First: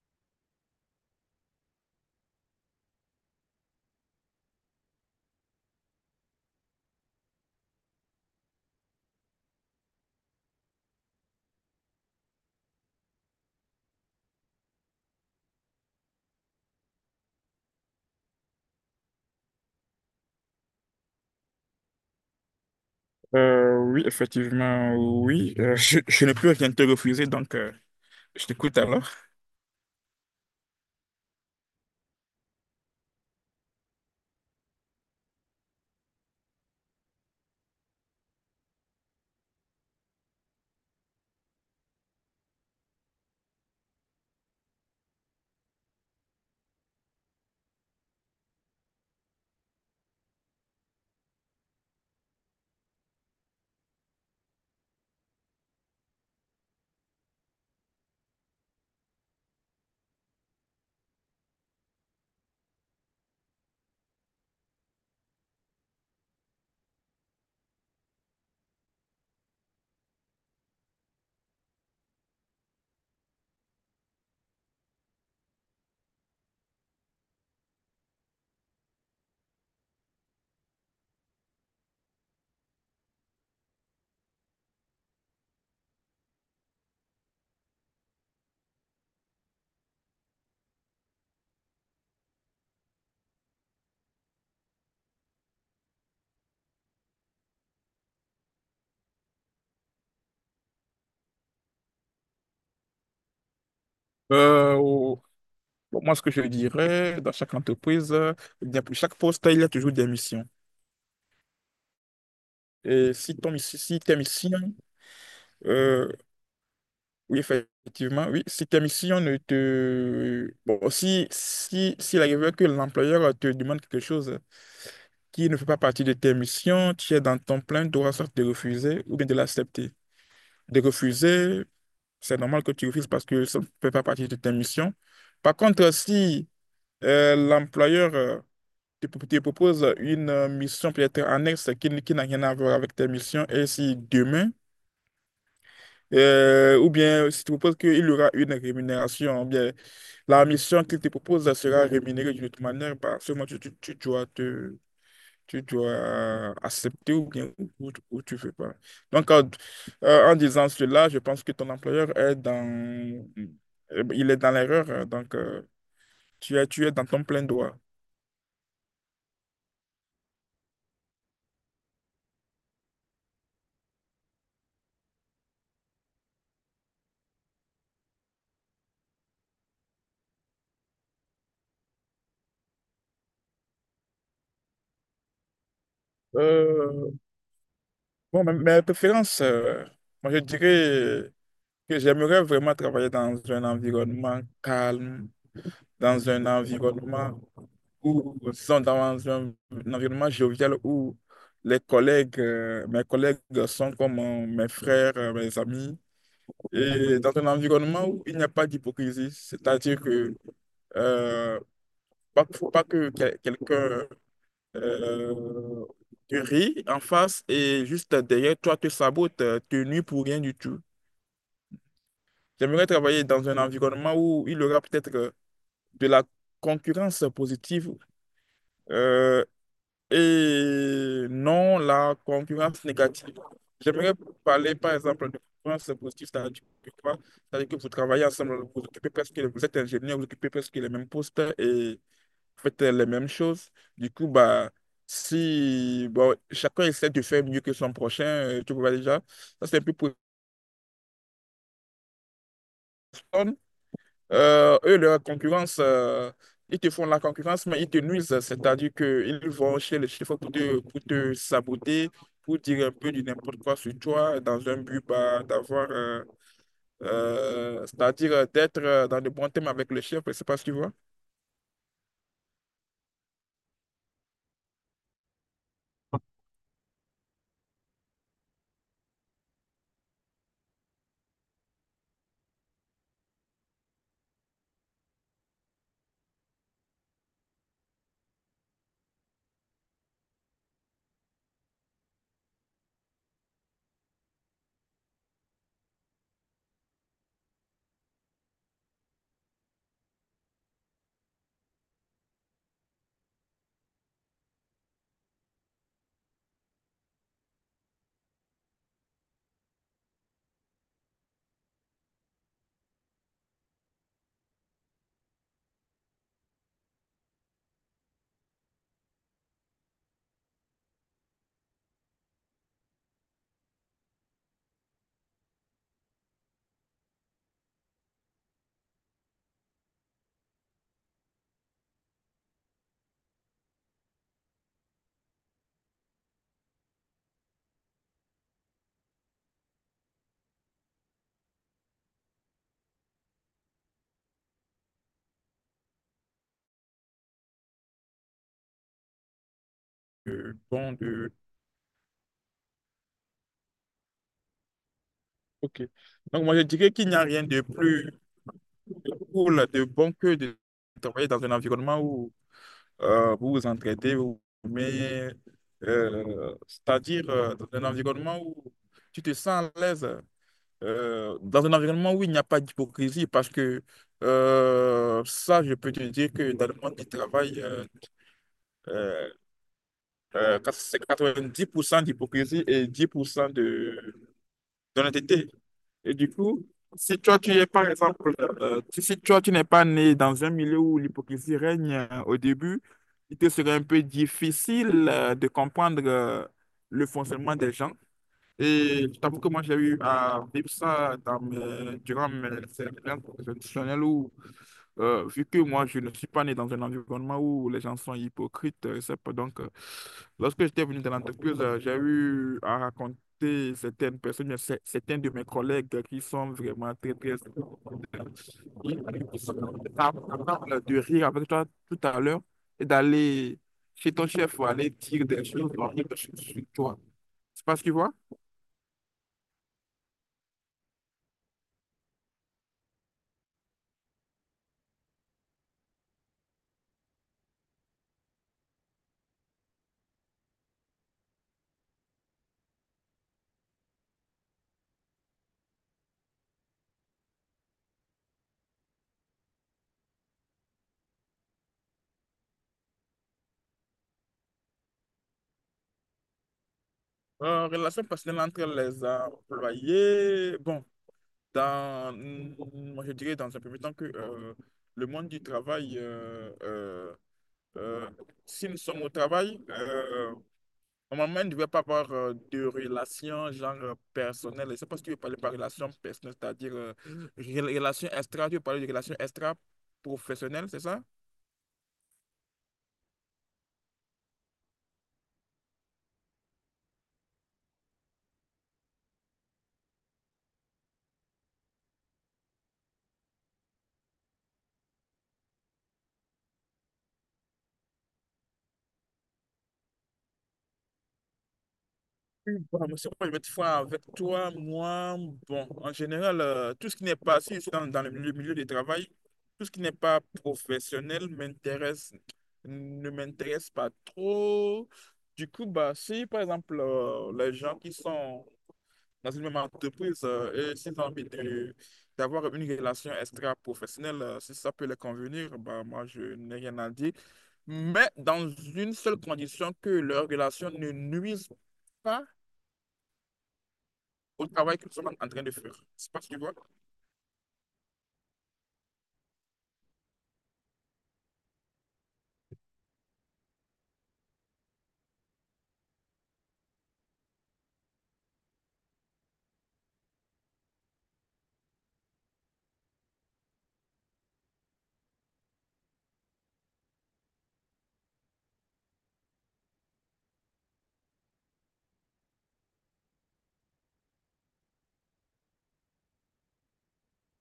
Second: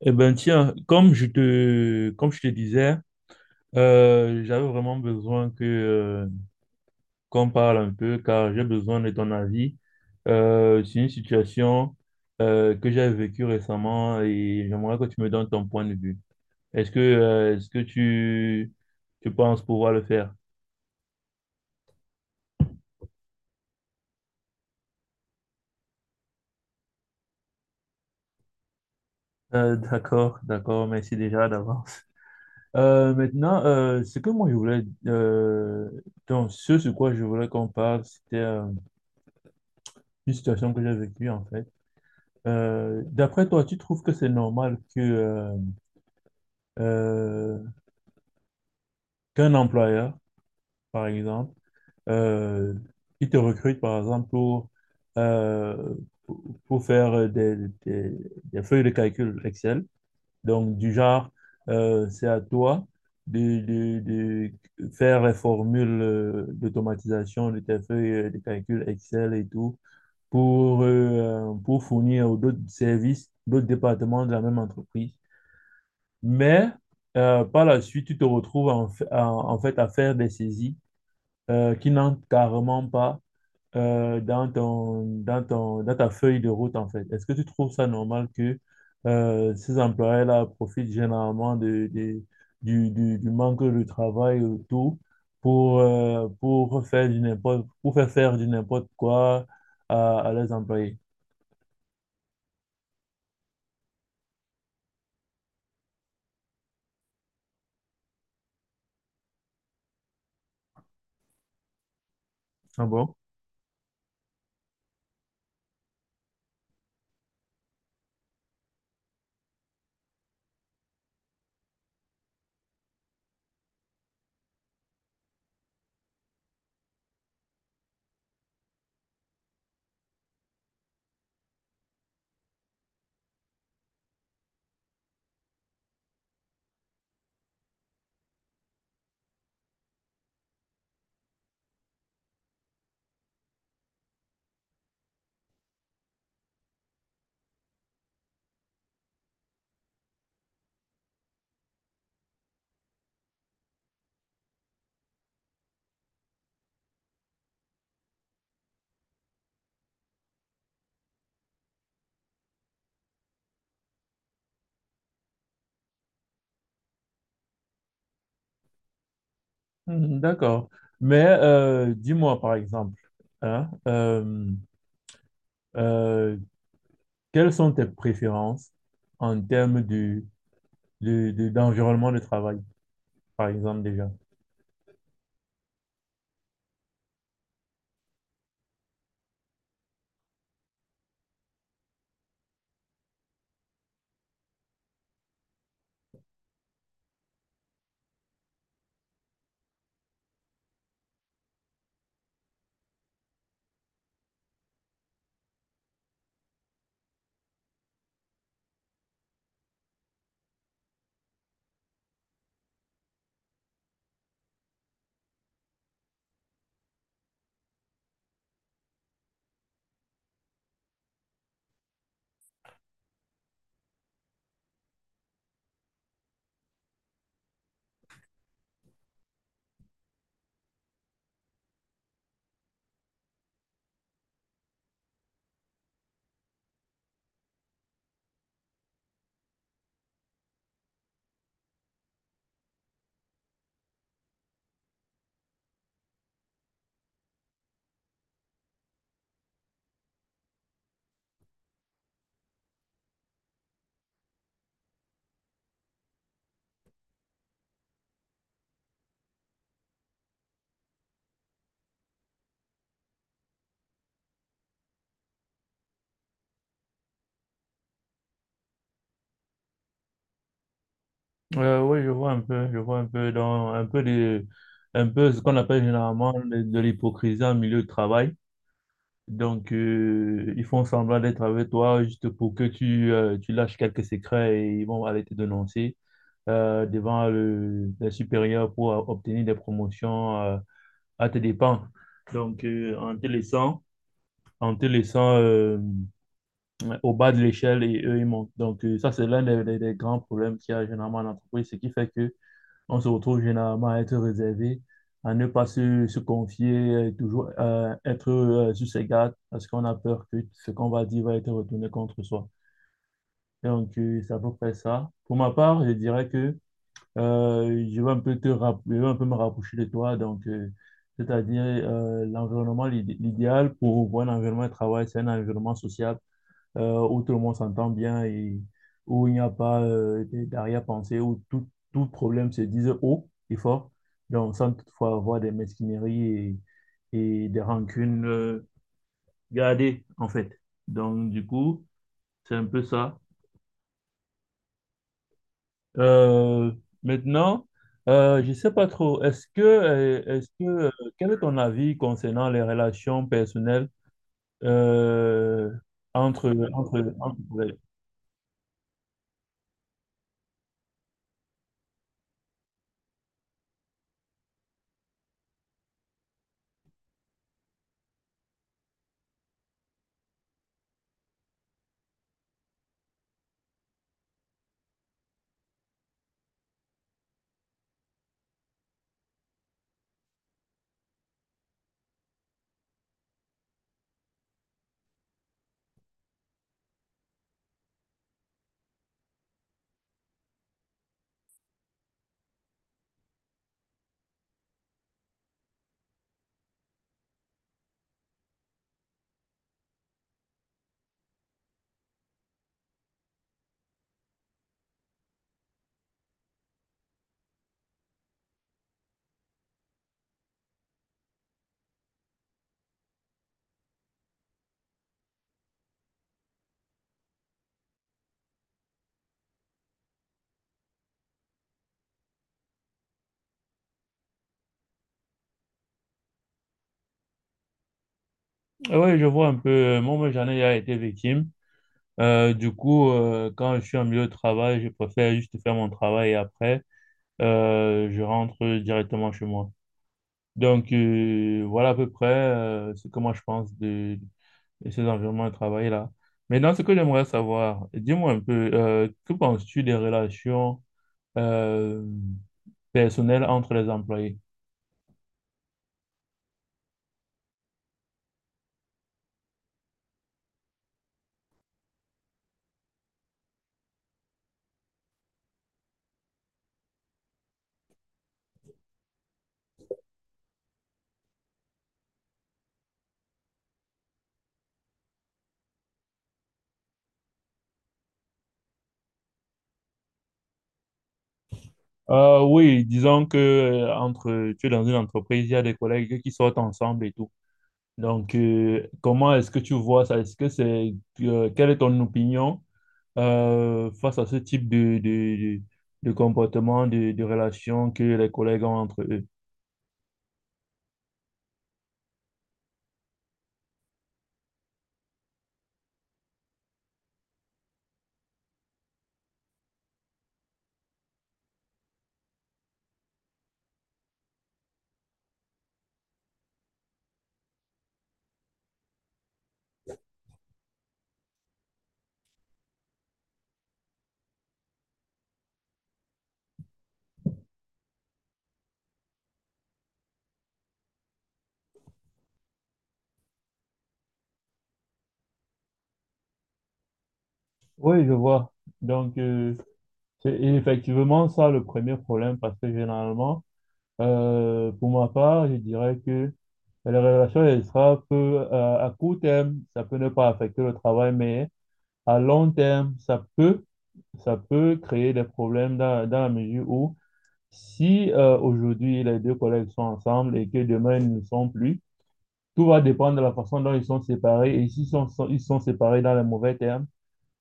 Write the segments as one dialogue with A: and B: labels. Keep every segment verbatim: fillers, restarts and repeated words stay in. A: Eh ben tiens, comme je te, comme je te disais, euh, j'avais vraiment besoin que, euh, qu'on parle un peu car j'ai besoin de ton avis. Euh, c'est une situation euh, que j'ai vécue récemment et j'aimerais que tu me donnes ton point de vue. Est-ce que, euh, est-ce que tu, tu penses pouvoir le faire?
B: Euh, oui, effectivement, oui. Euh, je, je n'ai plus rien te refuser, donc euh, je t'écoute alors.
A: Euh, d'accord, d'accord, merci déjà d'avance. Euh, maintenant, euh, ce que moi je voulais, euh, donc ce sur quoi je voulais qu'on parle, c'était euh, une situation que j'ai vécue en fait. Euh, d'après toi, tu trouves que c'est normal que euh, euh, qu'un employeur, par exemple, euh, il te recrute, par exemple, pour, euh, pour pour faire des, des- des feuilles de calcul Excel, donc du genre, euh, c'est à toi de, de- de faire les formules euh, d'automatisation de tes feuilles euh, de calcul Excel et tout, pour, euh, pour fournir aux d'autres services, d'autres départements de la même entreprise. Mais euh, par la suite, tu te retrouves en, fa- en- en fait à faire des saisies euh, qui n'entrent carrément pas euh, dans ton, dans ton, dans ta feuille de route, en fait. Est-ce que tu trouves ça normal que euh, ces employés-là profitent généralement de, de- du, du, du manque de travail autour pour, euh, pour faire du n'importe, pour faire faire du n'importe quoi à, à leurs employés?
B: Euh, au- pour moi, ce que je dirais, dans chaque entreprise, euh, il y a- pour chaque poste, il y a toujours des missions.
A: Ah
B: Et
A: bon?
B: si, ton, miss- si tes missions, euh, oui, effectivement, oui, si tes missions ne te... Bon, si, si, s'il arrive que l'employeur te demande quelque chose qui ne fait pas partie de tes missions, tu es dans ton plein droit, soit de refuser ou bien de l'accepter. De refuser c'est normal que tu refuses parce que ça ne fait pas partie de tes missions. Par contre, si euh, l'employeur euh, te, pro- te propose une euh, mission peut-être annexe qui, n- qui n'a rien à voir avec tes missions, et si demain, euh, ou bien si tu proposes qu'il y aura une rémunération, ou bien la mission qu'il te propose sera rémunérée d'une autre manière, bah, seulement tu, tu, tu dois te tu dois euh, accepter ou bien ou, ou tu veux pas. Donc, en, euh, en disant cela, je pense que ton employeur est dans, euh, il est dans l'erreur, hein. Donc, euh, tu es, tu es dans ton plein droit.
A: Mhm, d'accord. Mais euh, dis-moi, par exemple, hein, euh, euh, quelles sont tes préférences en termes de, de, de- d'environnement de travail, par exemple, déjà?
B: Euh, bon, mais mes préférences, euh, moi je dirais que j'aimerais vraiment travailler dans un environnement calme, dans un environnement où, sont dans un, un environnement jovial où les collègues, euh, mes collègues sont comme euh, mes frères, euh, mes amis, et dans un environnement où il n'y a pas d'hypocrisie, c'est-à-dire que euh, pas, faut pas que quel- quelqu'un euh, te rit en face et juste derrière toi te sabote, euh, te nuit pour rien du tout. J'aimerais travailler dans un environnement où il y aura peut-être euh, de la concurrence positive euh, et non la concurrence négative. J'aimerais parler par exemple de concurrence positive, c'est-à-dire que quoi? C'est-à-dire que vous travaillez ensemble, vous occupez presque, vous êtes ingénieur, vous occupez presque les mêmes postes et vous faites les mêmes choses. Du coup, bah, si bon, chacun essaie de faire mieux que son prochain, euh, tu vois déjà, ça c'est un peu pour Euh, eux, leur concurrence, euh, ils te font la concurrence, mais ils te nuisent. C'est-à-dire qu'ils vont chez les chiffres pour te, pour te saboter, pour dire un peu du n'importe quoi sur toi, dans un but bah, d'avoir, euh, euh, c'est-à-dire euh, d'être euh, dans de bons thèmes avec le chef, je sais pas si tu vois.
A: Euh, oui, je vois un peu, je vois un peu dans un peu de, un peu ce qu'on appelle généralement de, de l'hypocrisie en milieu de travail. Donc, euh, ils font semblant d'être avec toi juste pour que tu, euh, tu lâches quelques secrets et ils vont aller te dénoncer euh, devant le, les supérieurs pour euh, obtenir des promotions euh, à tes dépens. Donc, euh, en te laissant, en te laissant euh, au bas de l'échelle et eux, ils montent. Donc, euh, ça, c'est l'un des, des- des grands problèmes qu'il y a généralement en entreprise, ce qui fait que on se retrouve généralement à être réservé, à ne pas se, se confier, euh, toujours euh, être euh, sur ses gardes, parce qu'on a peur que ce qu'on va dire va être retourné contre soi. Donc, euh, c'est à peu près ça. Pour ma part, je dirais que Euh, je vais un peu te rapp- je vais un peu me rapprocher de toi. Donc, euh, c'est-à-dire euh, l'environnement, l'id- l'idéal pour voir un environnement de travail, c'est un environnement social euh, où tout le monde s'entend bien et où il n'y a pas euh, des- d'arrière-pensée, où tout, tout problème se dise haut et fort. Donc, sans toutefois avoir des mesquineries et, et des rancunes euh, gardées, en fait. Donc, du coup, c'est un peu ça. Euh, Maintenant, euh, je ne sais pas trop, est-ce que, euh, est-ce
B: Euh,
A: que, euh,
B: bon,
A: quel
B: de...
A: est ton avis concernant les relations personnelles euh,
B: Ok. Donc,
A: entre,
B: moi, je dirais qu'il
A: entre,
B: n'y a rien de
A: entre-
B: plus cool, de bon que de travailler dans un environnement où euh, vous vous entraidez, vous vous aimez, euh, c'est-à-dire euh, dans un environnement où tu te sens à l'aise, euh, dans un environnement où il n'y a pas d'hypocrisie, parce que euh, ça, je peux te dire que dans le monde du travail, euh, euh, euh, c'est quatre-vingt-dix pour cent d'hypocrisie et dix pour cent de d'honnêteté. Et du coup, si toi tu es par exemple, euh, si si toi tu n'es pas né dans un milieu où l'hypocrisie règne euh, au début, il te serait un peu difficile euh, de comprendre euh, le fonctionnement des gens. Et je t'avoue que moi j'ai eu à vivre ça dans mes- durant mes expériences professionnelles où euh, vu que moi, je ne suis pas né dans un environnement où les gens sont hypocrites, euh, c'est pas donc, euh, lorsque j'étais venu dans l'entreprise, euh, j'ai eu à raconter certaines personnes, mais c'est- certains de mes collègues qui sont vraiment très, très... Ils sont capables de rire avec toi tout à l'heure et d'aller chez ton chef ou aller dire des choses horribles sur sur toi. C'est pas ce que tu vois?
A: Oui, je vois un peu, moi, moi, j'en ai déjà été victime. Euh, du coup, euh, quand je suis en milieu de travail, je préfère juste faire mon travail et après, euh, je rentre directement chez moi. Donc, euh, voilà à peu près euh, ce que moi je pense de et ces environnements de travail-là. Maintenant, ce que j'aimerais savoir, dis-moi un peu, euh, que penses-tu des relations euh, personnelles entre les employés?
B: Euh, relation personnelle entre les employés. Bon. Dans, mm, moi, je dirais dans un premier temps que euh, le monde du travail, euh, euh, euh, si nous sommes au travail, euh, normalement, il ne devrait pas avoir euh, de relations genre euh, personnelles. Je ne sais pas si tu veux parler par relation personnelle, c'est-à-dire euh, rela- relation extra, tu veux parler de relation extra professionnelle, c'est ça?
A: Euh, oui, disons que euh, entre, tu es dans une entreprise, il y a des collègues qui sortent ensemble et tout. Donc, euh, comment est-ce que tu vois ça? Est-ce que c'est, euh, quelle est ton opinion euh, face à ce type de, de, de, de comportement, de, de relation que les collègues ont entre eux?
B: Bon, monsieur, moi, je vais être franc avec toi. Moi, bon, en général, euh, tout ce qui n'est pas, si je suis dans, dans le milieu, milieu du travail, tout ce qui n'est pas professionnel m'intéresse, ne m'intéresse pas trop. Du coup, bah, si par exemple, euh, les gens qui sont dans une même entreprise euh, et s'ils ont envie de- d'avoir une relation extra-professionnelle, euh, si ça peut les convenir, bah, moi, je n'ai rien à dire. Mais dans une seule condition, que leur relation ne nuise pas au travail que nous sommes en train de faire. C'est parce que, tu vois,
A: Oui, je vois. Donc, euh, c'est effectivement ça le premier problème parce que généralement, euh, pour ma part, je dirais que la relation, elle sera peu, euh, à court terme, ça peut ne pas affecter le travail, mais à long terme, ça peut, ça peut créer des problèmes dans, dans la mesure où si euh, aujourd'hui les deux collègues sont ensemble et que demain ils ne le sont plus, tout va dépendre de la façon dont ils sont séparés et s'ils sont, sont- ils sont séparés dans les mauvais termes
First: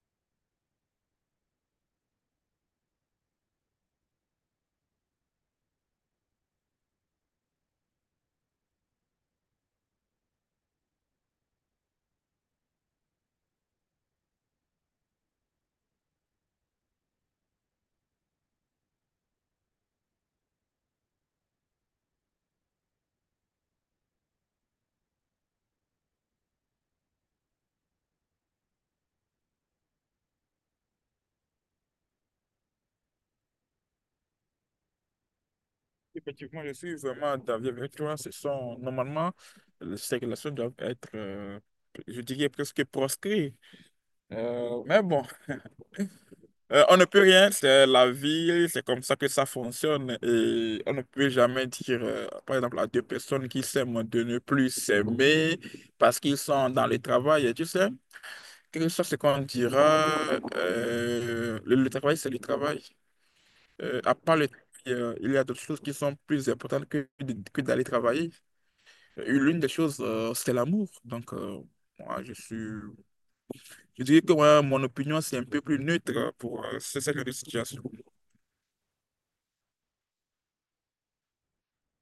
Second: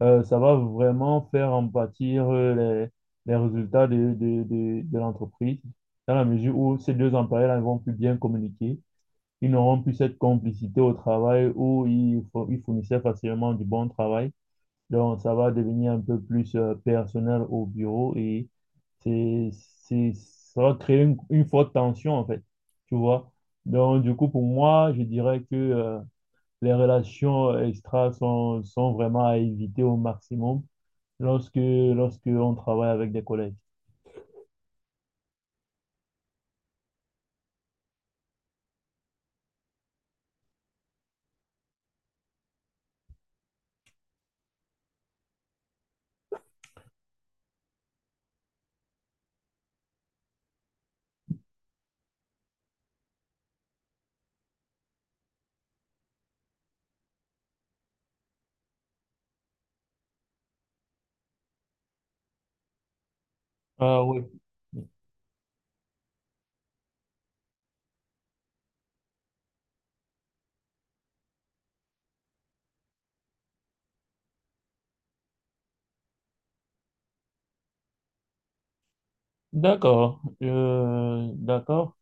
A: euh, ça va vraiment faire en partie euh, les, les résultats de, de, de, de l'entreprise, dans la mesure où ces deux employés-là ne vont plus bien communiquer, ils n'auront plus cette complicité au travail où ils, fo- ils fournissaient facilement du bon travail. Donc, ça va devenir un peu plus euh, personnel au bureau et c'est, c'est, ça va créer une, une forte tension, en fait, tu vois. Donc, du coup, pour moi, je dirais que euh, les relations euh, extra sont, sont vraiment à éviter au maximum lorsque, lorsque on travaille avec des collègues.
B: effectivement, je suis vraiment d'avis avec toi. Ce sont, normalement, ces relations doivent être, euh, je dirais, presque proscrites. Euh, mais bon, euh, on ne peut rien, c'est la vie, c'est comme ça que ça fonctionne. Et on ne peut jamais dire, euh, par exemple, à deux personnes qui s'aiment de ne plus s'aimer parce qu'ils sont dans le travail. Et tu sais, quelque chose soit ce qu'on dira, euh, le le travail, c'est le travail. Euh,
A: Ah
B: à
A: oui,
B: part le travail, euh, il y a d'autres choses qui sont plus importantes que, de- que d'aller travailler. Euh, L'une des choses, euh, c'est l'amour. Donc, euh, moi, je suis, je dirais que ouais, mon opinion, c'est un peu plus neutre euh, pour euh, ce ce genre de situation.
A: d'accord, Euh, d'accord.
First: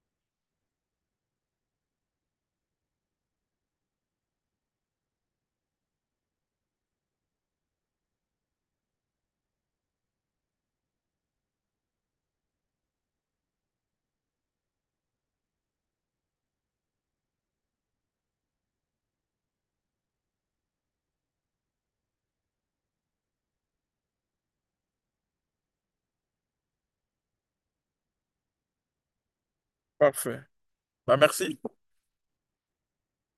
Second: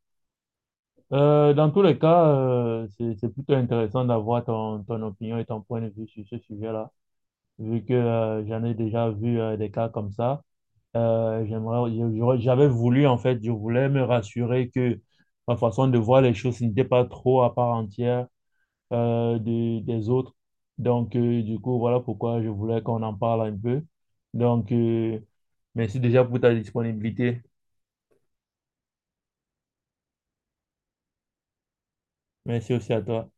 A: Euh, dans tous les cas, euh, c'est, c'est plutôt intéressant d'avoir ton, ton opinion et ton point de vue sur ce sujet-là, vu que euh, j'en ai déjà vu euh, des cas comme ça. Euh, j'aimerais, j'aurais- j'avais voulu, en fait, je voulais me rassurer que ma façon de voir les choses n'était pas trop à part entière euh, de- des autres. Donc, euh, du coup, voilà pourquoi je voulais qu'on en parle un peu. Donc, euh, merci déjà pour ta disponibilité.
B: Parfait. Bah, merci.
A: Merci aussi à toi.